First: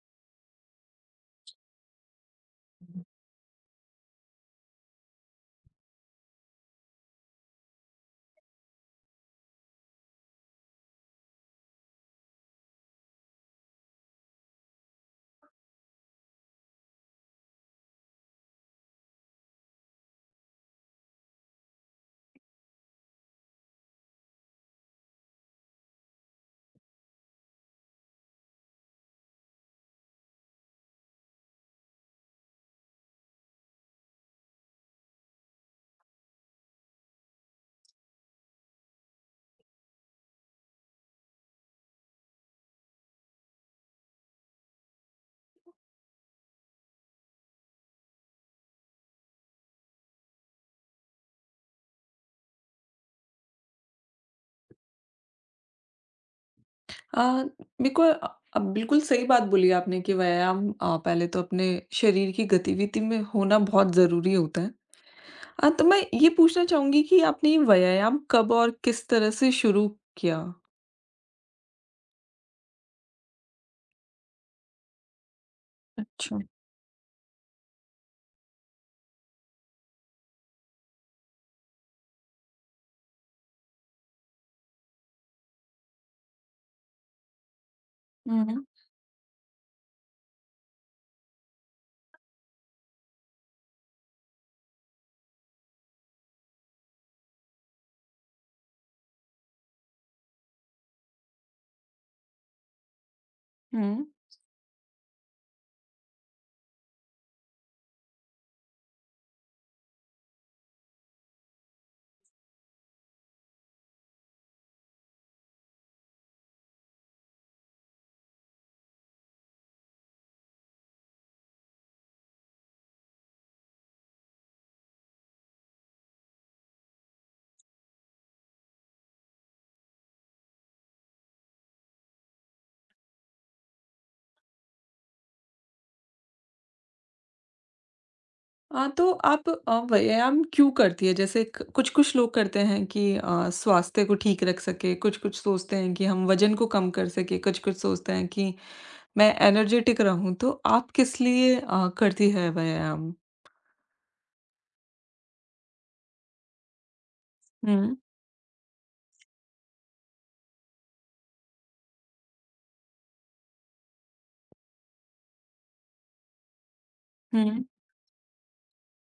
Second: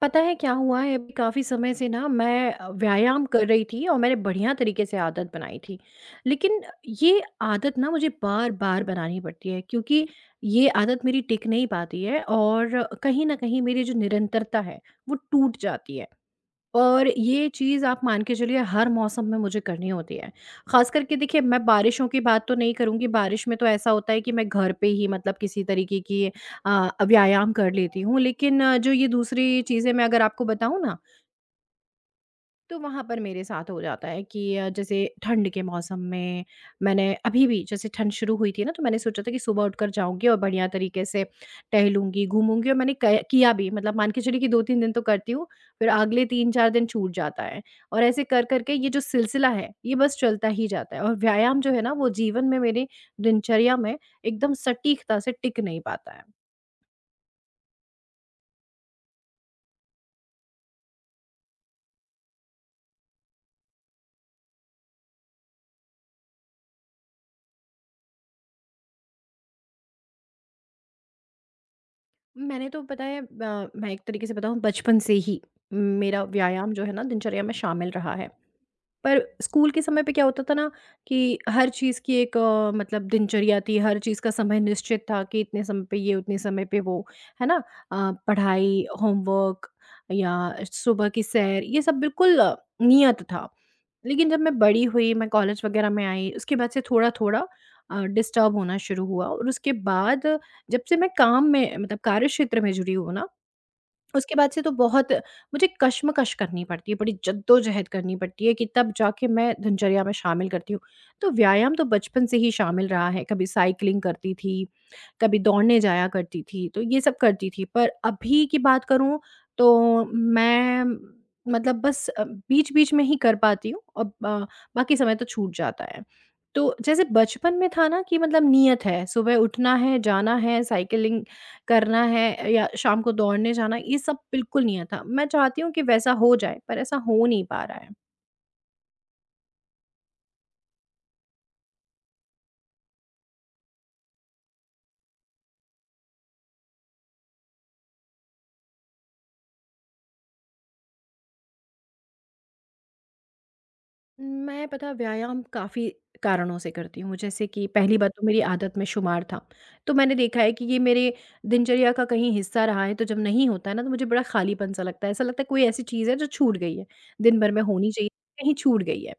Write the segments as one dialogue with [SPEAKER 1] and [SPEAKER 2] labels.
[SPEAKER 1] पता है क्या हुआ है? अभी काफ़ी समय से ना मैं व्यायाम कर रही थी और मैंने बढ़िया तरीके से आदत बनाई थी। लेकिन ये आदत ना मुझे बार-बार बनानी पड़ती है क्योंकि ये आदत मेरी टिक नहीं पाती है और कहीं न कहीं मेरी जो निरंतरता है, वो टूट जाती है। और ये चीज़ आप मान के चलिए हर मौसम में मुझे करनी होती है। ख़ास करके देखिए मैं बारिशों की बात तो नहीं करूँगी, बारिश में तो ऐसा होता है कि मैं घर पे ही मतलब किसी तरीके की व्यायाम कर लेती हूँ। लेकिन जो ये दूसरी चीज़ें मैं अगर आपको बताऊँ ना तो वहाँ पर मेरे साथ हो जाता है कि जैसे ठंड के मौसम में मैंने अभी भी जैसे ठंड शुरू हुई थी ना तो मैंने सोचा था कि सुबह उठकर जाऊंगी और बढ़िया तरीके से टहलूंगी घूमूंगी और मैंने किया भी मतलब मान के चलिए कि दो तीन दिन तो करती हूँ फिर अगले तीन चार दिन छूट जाता है और ऐसे कर करके ये जो सिलसिला है ये बस चलता ही जाता है और व्यायाम जो है ना वो जीवन में मेरे दिनचर्या में एकदम सटीकता से टिक नहीं पाता है।
[SPEAKER 2] अ, बिल्कुल। अब बिल्कुल सही बात बोली आपने कि व्यायाम पहले तो अपने शरीर की गतिविधि में होना बहुत ज़रूरी होता है। तो मैं ये पूछना चाहूँगी कि आपने ये व्यायाम कब और किस तरह से शुरू किया?
[SPEAKER 1] मैंने तो पता है मैं एक तरीके से बताऊँ बचपन से ही मेरा
[SPEAKER 2] अच्छा।
[SPEAKER 1] व्यायाम जो है ना दिनचर्या में शामिल रहा है। पर स्कूल के समय पे क्या होता था ना कि हर चीज़ की एक मतलब दिनचर्या थी, हर चीज़ का समय निश्चित था कि इतने समय पे ये, उतने समय पे वो, है ना?
[SPEAKER 2] हुँ,
[SPEAKER 1] पढ़ाई, होमवर्क या सुबह की सैर, ये सब बिल्कुल नियत था। लेकिन जब मैं बड़ी हुई, मैं कॉलेज वगैरह में आई, उसके बाद से थोड़ा-थोड़ा डिस्टर्ब होना शुरू हुआ और उसके बाद जब से मैं काम में मतलब कार्यक्षेत्र में जुड़ी हूँ ना,
[SPEAKER 2] हुँ।
[SPEAKER 1] उसके बाद से तो बहुत मुझे कशमकश करनी पड़ती है, बड़ी जद्दोजहद करनी पड़ती है कि तब जाके मैं दिनचर्या में शामिल करती हूँ। तो व्यायाम तो बचपन से ही शामिल रहा है, कभी साइकिलिंग करती थी, कभी दौड़ने जाया करती थी, तो ये सब करती थी। पर अभी की बात करूँ तो मैं मतलब बस बीच-बीच में ही कर पाती हूँ और ब बाकी समय तो छूट जाता है। तो जैसे बचपन में था ना कि मतलब नियत है, सुबह उठना है, जाना है, साइकिलिंग करना है या शाम को दौड़ने जाना, ये सब बिल्कुल नहीं आता। मैं चाहती हूँ कि वैसा हो जाए, पर ऐसा हो नहीं पा रहा है।
[SPEAKER 2] तो आप व्यायाम क्यों करती हैं? जैसे क कुछ-कुछ लोग करते हैं कि स्वास्थ्य को ठीक रख सके, कुछ-कुछ सोचते हैं कि हम वज़न को कम कर सके, कुछ-कुछ सोचते हैं कि मैं एनर्जेटिक रहूँ, तो आप किस लिए करती है व्यायाम?
[SPEAKER 1] मैं पता व्यायाम काफ़ी कारणों से करती हूँ, जैसे कि
[SPEAKER 2] हुँ,
[SPEAKER 1] पहली बात तो मेरी आदत में शुमार था। तो मैंने देखा है कि ये मेरे दिनचर्या का कहीं हिस्सा रहा है, तो जब नहीं होता है ना, तो मुझे बड़ा खालीपन-सा लगता है। ऐसा लगता है कोई ऐसी चीज़ है जो छूट गई है, दिन भर में
[SPEAKER 2] हुँ।
[SPEAKER 1] होनी चाहिए, कहीं छूट गई है।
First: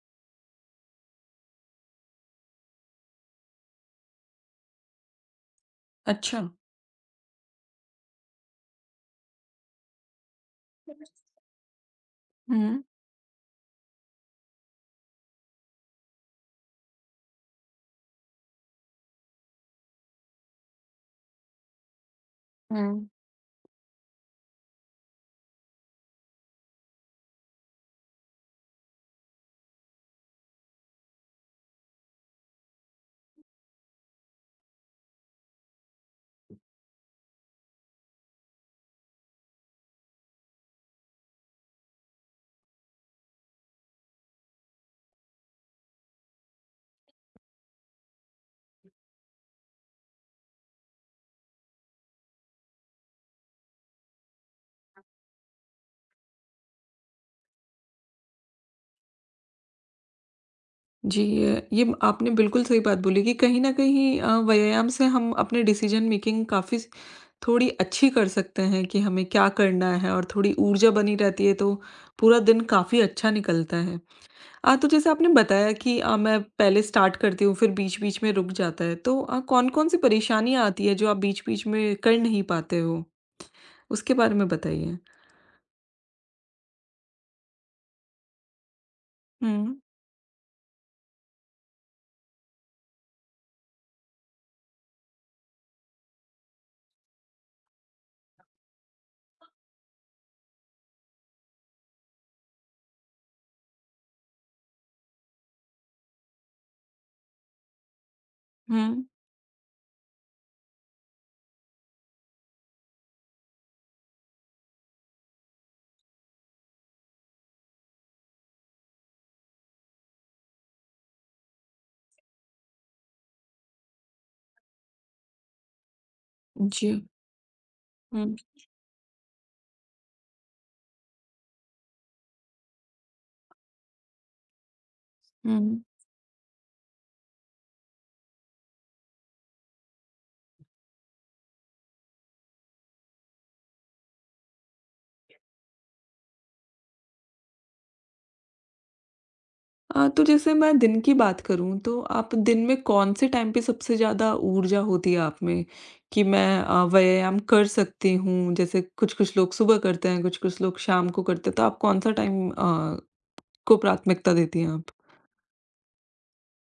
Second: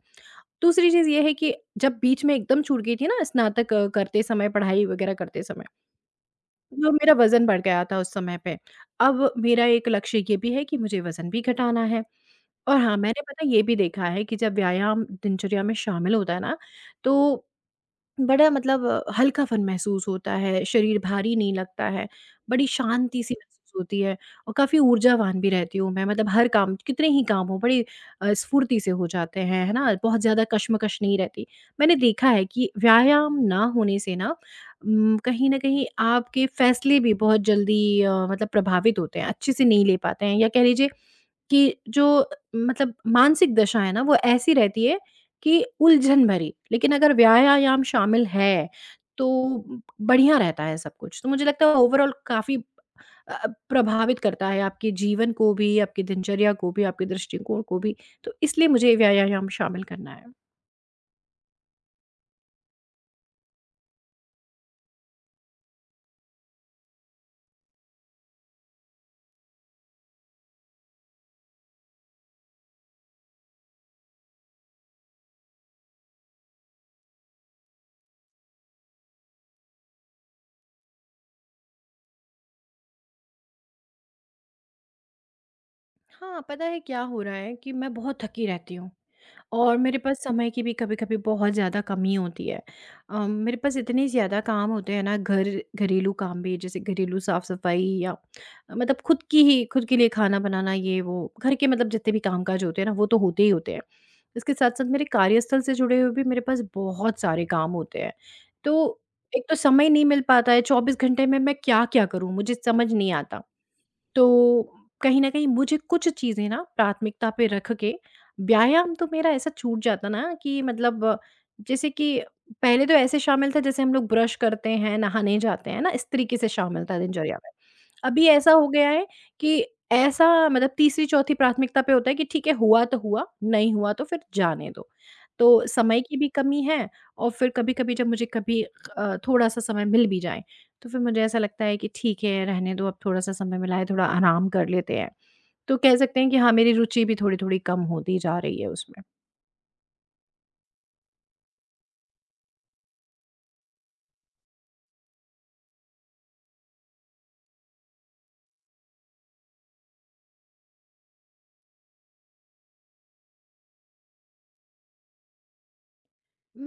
[SPEAKER 1] दूसरी चीज़ ये है कि जब बीच में एकदम छूट गई थी ना स्नातक करते समय, पढ़ाई वगैरह करते समय
[SPEAKER 2] अच्छा।
[SPEAKER 1] जो मेरा वज़न बढ़ गया था उस समय पे। अब मेरा एक लक्ष्य ये भी है कि मुझे वज़न भी घटाना है और
[SPEAKER 2] हुँ,
[SPEAKER 1] हाँ, मैंने पता है ये भी देखा है कि जब व्यायाम दिनचर्या में शामिल होता है ना, तो बड़ा मतलब हल्कापन महसूस होता है, शरीर भारी नहीं लगता है, बड़ी
[SPEAKER 2] हुँ।
[SPEAKER 1] शांति-सी महसूस होती है और काफ़ी ऊर्जावान भी रहती हूँ मैं, मतलब हर काम कितने ही काम हों, बड़ी स्फूर्ति से हो जाते हैं, है ना? बहुत ज़्यादा कश्मकश नहीं रहती। मैंने देखा है कि व्यायाम ना होने से ना कहीं न कहीं आपके फैसले भी बहुत जल्दी मतलब प्रभावित होते हैं, अच्छे से नहीं ले पाते हैं या कह लीजिए कि जो मतलब मानसिक दशा है ना वो ऐसी रहती है कि उलझन भरी लेकिन अगर व्यायाम शामिल है तो बढ़िया रहता है सब कुछ। तो मुझे लगता है ओवरऑल काफ़ी प्रभावित करता है आपके जीवन को भी, आपकी दिनचर्या को भी, आपके दृष्टिकोण को भी, तो इसलिए मुझे व्यायाम शामिल करना है।
[SPEAKER 2] जी, ये आपने बिल्कुल सही बात बोली कि कहीं न कहीं व्यायाम से हम अपने डिसीज़न मेकिंग काफ़ी स थोड़ी अच्छी कर सकते हैं कि हमें क्या करना है, और थोड़ी ऊर्जा बनी रहती है तो पूरा दिन काफ़ी अच्छा निकलता है। तो जैसे आपने बताया कि मैं पहले स्टार्ट करती हूँ फिर बीच-बीच में रुक जाता है, तो कौन-कौन सी परेशानियाँ आती हैं जो आप बीच-बीच में कर नहीं पाते हो? उसके बारे में बताइए।
[SPEAKER 1] हाँ, पता है क्या हो रहा है कि मैं बहुत थकी रहती हूँ।
[SPEAKER 2] हुँ,
[SPEAKER 1] और मेरे पास समय की भी कभी-कभी बहुत ज़्यादा कमी होती है। मेरे पास इतने ज़्यादा काम होते हैं ना घर घरेलू काम भी जैसे घरेलू साफ-सफाई या मतलब खुद की ही खुद के लिए खाना बनाना ये वो, घर के मतलब जितने भी काम-काज होते हैं ना वो तो होते ही होते हैं। इसके साथ-साथ मेरे कार्यस्थल से जुड़े हुए भी मेरे पास बहुत सारे काम होते हैं। तो
[SPEAKER 2] हुँ।
[SPEAKER 1] एक तो समय नहीं मिल पाता है, 24 घंटे में मैं क्या-क्या करूँ मुझे समझ नहीं आता। तो कहीं न कहीं मुझे कुछ चीज़ें ना प्राथमिकता पे रख के व्यायाम तो मेरा ऐसा छूट जाता ना कि मतलब जैसे कि पहले तो ऐसे शामिल था जैसे हम लोग ब्रश करते हैं, नहाने जाते हैं ना, इस तरीके से शामिल था
[SPEAKER 2] जी,
[SPEAKER 1] दिनचर्या में। अभी
[SPEAKER 2] हुँ।
[SPEAKER 1] ऐसा हो गया है कि ऐसा मतलब तीसरी-चौथी प्राथमिकता पे होता है कि ठीक है हुआ तो हुआ, नहीं हुआ तो फिर जाने दो। तो
[SPEAKER 2] हुँ।
[SPEAKER 1] समय की भी कमी है और फिर कभी-कभी जब मुझे कभी थोड़ा-सा समय मिल भी जाए तो फिर मुझे ऐसा लगता है कि ठीक है रहने दो अब थोड़ा-सा समय मिला है, थोड़ा आराम कर लेते हैं। तो कह सकते हैं कि हाँ, मेरी रुचि भी थोड़ी-थोड़ी कम होती जा रही है उसमें।
[SPEAKER 2] तो जैसे मैं दिन की बात करूँ तो आप दिन में कौन-से टाइम पे सबसे ज़्यादा ऊर्जा होती है आप में कि मैं व्यायाम कर सकती हूँ? जैसे कुछ-कुछ लोग सुबह करते हैं, कुछ-कुछ लोग शाम को करते हैं, तो आप कौन-सा टाइम को प्राथमिकता देती हैं आप?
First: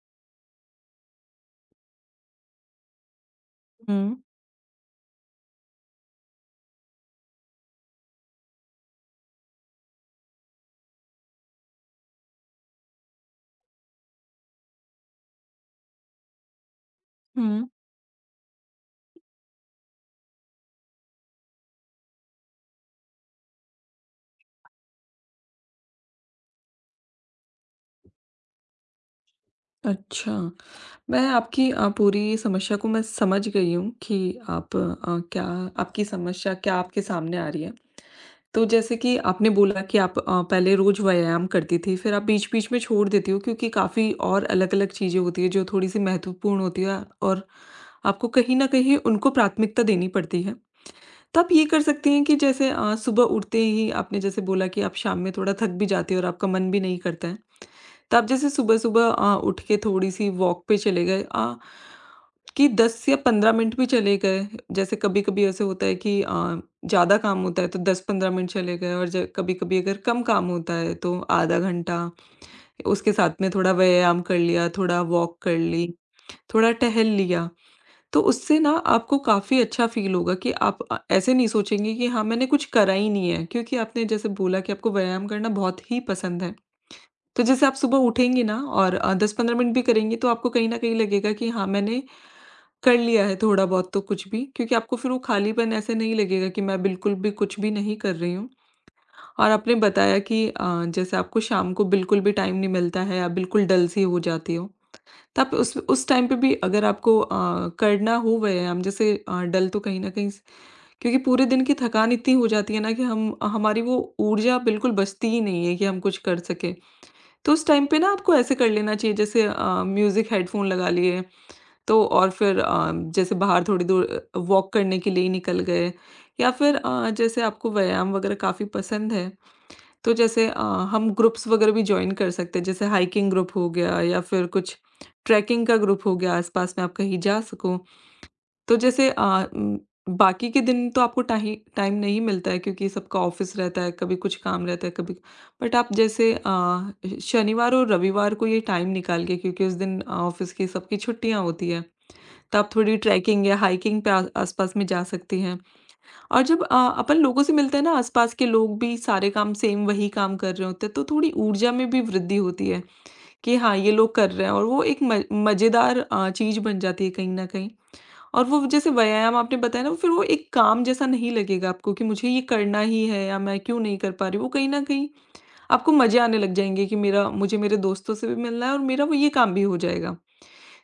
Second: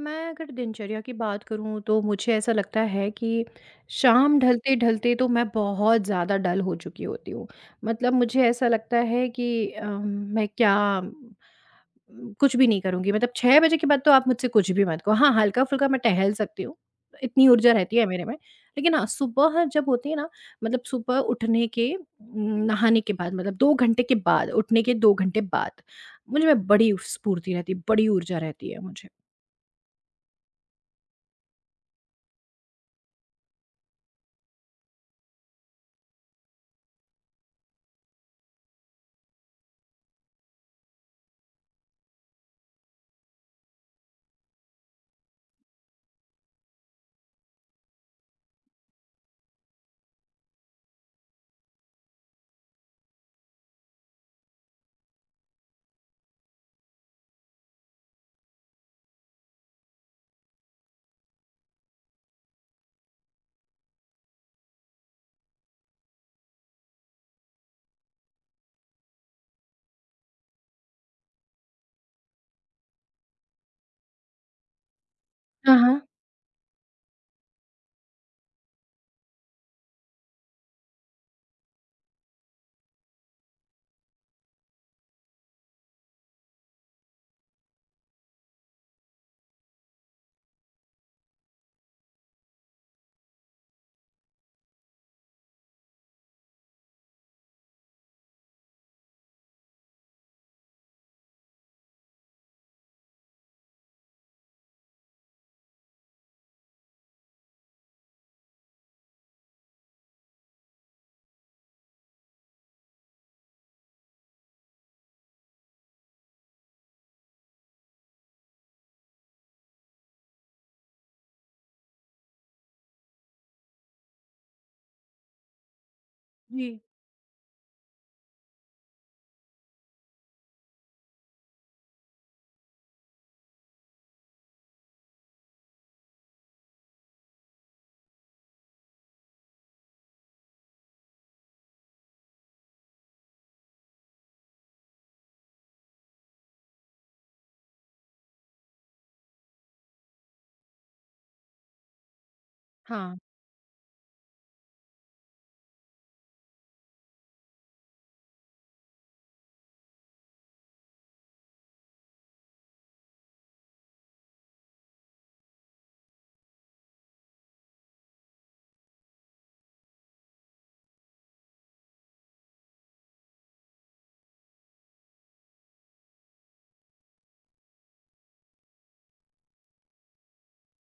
[SPEAKER 1] मैं अगर दिनचर्या की बात करूँ तो मुझे ऐसा लगता है कि
[SPEAKER 2] हुँ,
[SPEAKER 1] शाम ढलते-ढलते तो मैं बहुत ज़्यादा डल हो चुकी होती हूँ। मतलब मुझे ऐसा लगता है कि मैं क्या कुछ भी नहीं करूँगी मतलब 6 बजे के बाद तो आप मुझसे कुछ भी मत कहो। हाँ, हल्का-फुल्का मैं टहल सकती हूँ, इतनी
[SPEAKER 2] हुँ।
[SPEAKER 1] ऊर्जा रहती है मेरे में। लेकिन हाँ, सुबह जब होती है ना मतलब सुबह उठने के नहाने के बाद मतलब 2 घंटे के बाद, उठने के 2 घंटे बाद, मुझे में बड़ी स्फूर्ति रहती है, बड़ी ऊर्जा रहती है मुझे।
[SPEAKER 2] अच्छा। मैं आपकी पूरी समस्या को मैं समझ गई हूँ कि आप अ, क्या आपकी समस्या क्या आपके सामने आ रही है। तो जैसे कि आपने बोला कि आप पहले रोज व्यायाम करती थी, फिर आप बीच-बीच में छोड़ देती हो क्योंकि काफ़ी और अलग-अलग चीज़ें होती हैं जो थोड़ी-सी महत्वपूर्ण होती है, और आपको कहीं न कहीं उनको प्राथमिकता देनी पड़ती है। तो आप ये कर सकती हैं कि जैसे सुबह उठते ही, आपने जैसे बोला कि आप शाम में थोड़ा थक भी जाती हो और आपका मन भी नहीं करता है। तो आप जैसे सुबह-सुबह उठ के थोड़ी-सी वॉक पे चले गए, कि 10 या 15 मिनट भी चले गए। जैसे कभी-कभी ऐसे होता है कि ज़्यादा काम होता है तो 10-15 मिनट चले गए, और ज कभी-कभी अगर कम काम होता है तो आधा घंटा, उसके साथ में थोड़ा व्यायाम कर लिया, थोड़ा वॉक कर
[SPEAKER 1] हाँ,
[SPEAKER 2] ली,
[SPEAKER 1] हाँ।
[SPEAKER 2] थोड़ा टहल लिया। तो उससे ना आपको काफ़ी अच्छा फ़ील होगा कि आप ऐसे नहीं सोचेंगे कि हाँ, मैंने कुछ करा ही नहीं है, क्योंकि आपने जैसे बोला कि आपको व्यायाम करना बहुत ही पसंद है। तो जैसे आप सुबह उठेंगे ना और 10-15 मिनट भी करेंगे तो आपको कहीं न कहीं लगेगा कि हाँ, मैंने कर लिया है थोड़ा बहुत तो कुछ भी, क्योंकि आपको फिर वो खालीपन ऐसे नहीं लगेगा कि मैं बिल्कुल भी कुछ भी नहीं कर रही हूँ। और आपने बताया कि जैसे आपको शाम को बिल्कुल भी टाइम नहीं मिलता है, आप बिल्कुल डल सी हो जाती हो। तो आप उस टाइम पे भी अगर आपको करना हो व्यायाम, जैसे डल तो कहीं न कहीं स क्योंकि पूरे दिन की थकान इतनी हो जाती है ना कि हम हमारी वो ऊर्जा बिल्कुल बचती ही नहीं है कि हम कुछ कर सकें। तो उस टाइम पे ना आपको ऐसे कर लेना चाहिए, जैसे म्यूज़िक हेडफ़ोन लगा लिए, तो और फिर जैसे बाहर थोड़ी दूर वॉक करने के लिए ही निकल गए, या फिर
[SPEAKER 1] जी,
[SPEAKER 2] जैसे आपको व्यायाम वगैरह काफ़ी पसंद है, तो जैसे हम ग्रुप्स वगैरह भी जॉइन कर सकते हैं, जैसे हाइकिंग ग्रुप हो गया या फिर कुछ ट्रैकिंग का ग्रुप हो गया, आस-पास में आप कहीं जा सको। तो जैसे उम, बाकी के दिन तो आपको टाही टाइम नहीं मिलता है क्योंकि सबका ऑफ़िस रहता है, कभी कुछ काम रहता है, कभी बट आप जैसे शनिवार और रविवार को ये टाइम निकाल के, क्योंकि उस दिन ऑफ़िस की सबकी छुट्टियाँ होती हैं, तब थोड़ी
[SPEAKER 1] हाँ।
[SPEAKER 2] ट्रैकिंग या हाइकिंग पे आ आस-पास में जा सकते हैं। और जब अपन लोगों से मिलते हैं ना, आस-पास के लोग भी सारे काम सेम वही काम कर रहे होते हैं, तो थोड़ी ऊर्जा में भी वृद्धि होती है कि हाँ, ये लोग कर रहे हैं, और वो एक म मज़ेदार चीज़ बन जाती है कहीं न कहीं। और वो जैसे व्यायाम आपने बताया ना, फिर वो एक काम जैसा नहीं लगेगा आपको कि मुझे ये करना ही है या मैं क्यों नहीं कर पा रही हूँ। वो कहीं न कहीं आपको मज़े आने लग जाएँगे कि मेरा मुझे मेरे दोस्तों से भी मिलना है और मेरा वो ये काम भी हो जाएगा।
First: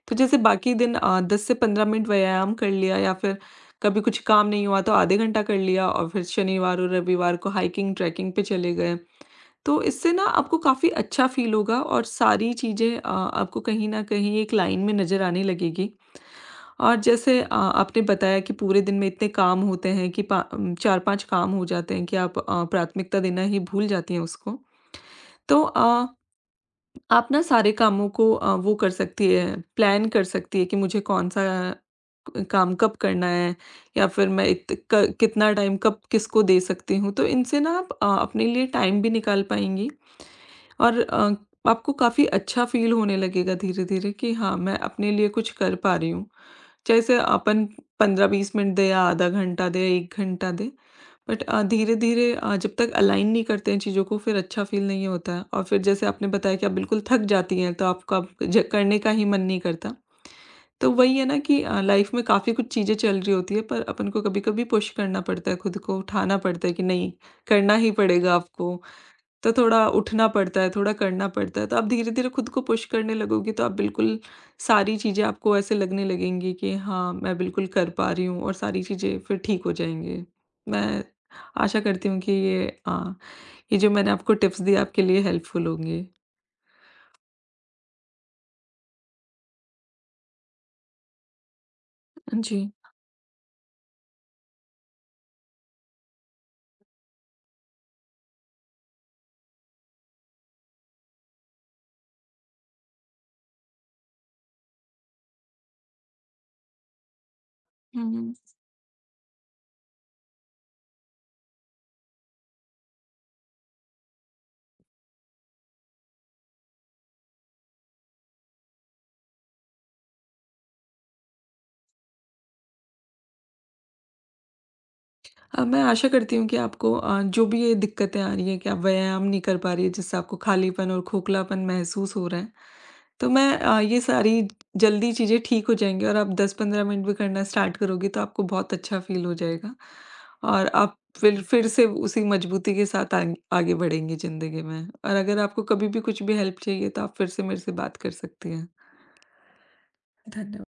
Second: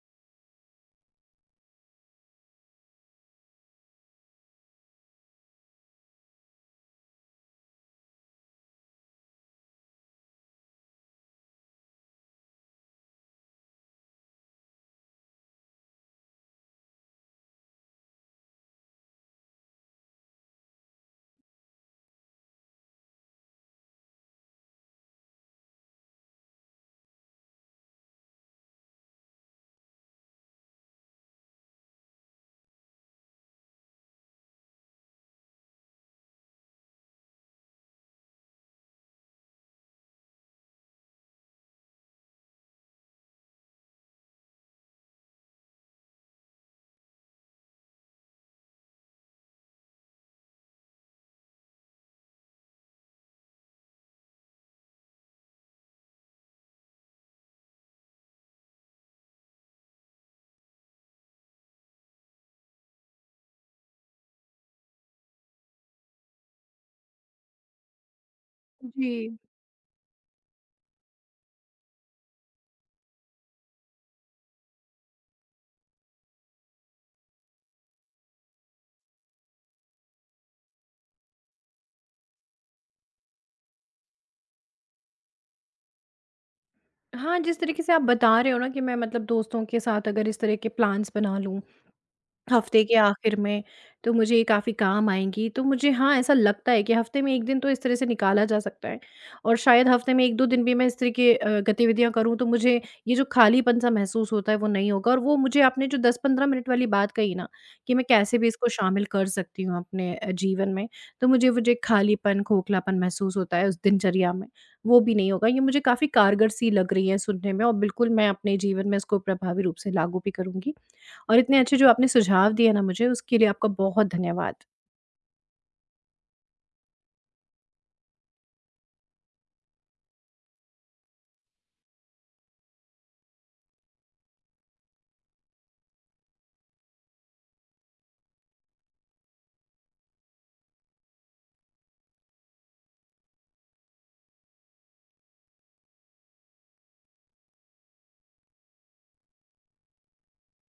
[SPEAKER 2] तो जैसे बाकी दिन 10 से 15 मिनट व्यायाम कर लिया, या फिर कभी कुछ काम नहीं हुआ तो आधे घंटा कर लिया, और फिर शनिवार और रविवार को हाइकिंग ट्रैकिंग पे चले गए। तो इससे ना आपको काफ़ी अच्छा फ़ील होगा, और सारी चीज़ें आपको कहीं न कहीं एक लाइन में नज़र आने लगेगी। और जैसे आपने बताया कि पूरे दिन में इतने काम होते हैं कि 4-5 काम हो जाते हैं कि आप प्राथमिकता देना ही भूल जाती हैं उसको। तो आप ना सारे कामों को वो कर सकती हैं, प्लान कर सकती हैं कि मुझे कौन-सा काम कब करना है, या फिर मैं कितना टाइम कब किसको दे सकती हूँ। तो इनसे ना आप अपने लिए टाइम भी निकाल पाएंगी, और आपको काफ़ी अच्छा फील होने लगेगा धीरे धीरे कि हाँ, मैं अपने लिए कुछ कर पा रही हूँ। जैसे अपन 15-20 मिनट दे, या आधा घंटा दे, या 1 घंटा दे, बट धीरे धीरे। जब तक अलाइन नहीं करते हैं चीज़ों को, फिर अच्छा फील नहीं होता है। और फिर जैसे आपने बताया कि आप बिल्कुल थक जाती हैं तो आपका करने का ही मन नहीं करता। तो वही है ना कि लाइफ में काफ़ी कुछ चीज़ें चल रही होती है, पर अपन को कभी-कभी पुश करना पड़ता है खुद को, उठाना पड़ता है कि नहीं, करना ही पड़ेगा आपको।
[SPEAKER 1] जी।
[SPEAKER 2] तो थोड़ा उठना पड़ता है, थोड़ा करना पड़ता है। तो आप धीरे-धीरे खुद को पुश करने लगोगी तो आप बिल्कुल सारी चीज़ें आपको ऐसे लगने लगेंगी कि हाँ, मैं बिल्कुल कर पा रही हूँ, और सारी चीज़ें फिर ठीक हो जाएँगी। मैं आशा करती हूँ कि ये जो मैंने आपको टिप्स दिए आपके लिए हेल्पफुल होंगे।
[SPEAKER 1] हाँ, जिस तरीके से आप बता रहे हो ना कि मैं मतलब दोस्तों के साथ अगर इस तरह के प्लान्स बना लूँ
[SPEAKER 2] जी।
[SPEAKER 1] हफ्ते के आखिर में तो मुझे ये काफ़ी काम आएँगी, तो मुझे हाँ, ऐसा लगता है कि हफ्ते में 1 दिन तो इस तरह से निकाला जा सकता है और शायद हफ्ते में 1-2 दिन भी मैं इस तरह की गतिविधियाँ करूँ तो मुझे ये जो खालीपन-सा महसूस होता है वो नहीं होगा और वो मुझे आपने जो 10-15 मिनट वाली बात कही ना, कि
[SPEAKER 2] हुँ,
[SPEAKER 1] मैं
[SPEAKER 2] हुँ।
[SPEAKER 1] कैसे भी इसको शामिल कर सकती हूँ अपने जीवन में, तो मुझे वो जो एक खालीपन, खोखलापन महसूस होता है उस दिनचर्या में, वो भी नहीं होगा। ये मुझे काफ़ी कारगर-सी लग रही है सुनने में और बिल्कुल मैं अपने जीवन में इसको प्रभावी रूप से लागू भी करूँगी। और इतने अच्छे जो आपने सुझाव दिए ना मुझे उसके लिए आपका बहुत धन्यवाद।
[SPEAKER 2] हाँ, मैं आशा करती हूँ कि आपको जो भी ये दिक्कतें आ रही हैं कि आप व्यायाम नहीं कर पा रही है, जिससे आपको खालीपन और खोखलापन महसूस हो रहा है, तो मैं ये सारी जल्दी चीज़ें ठीक हो जाएँगी, और आप 10-15 मिनट भी करना स्टार्ट करोगी तो आपको बहुत अच्छा फ़ील हो जाएगा, और आप फिर से उसी मजबूती के साथ आग आगे बढ़ेंगी ज़िंदगी में, और अगर आपको कभी भी कुछ भी हेल्प चाहिए तो आप फिर से मेरे से बात कर सकती हैं। धन्य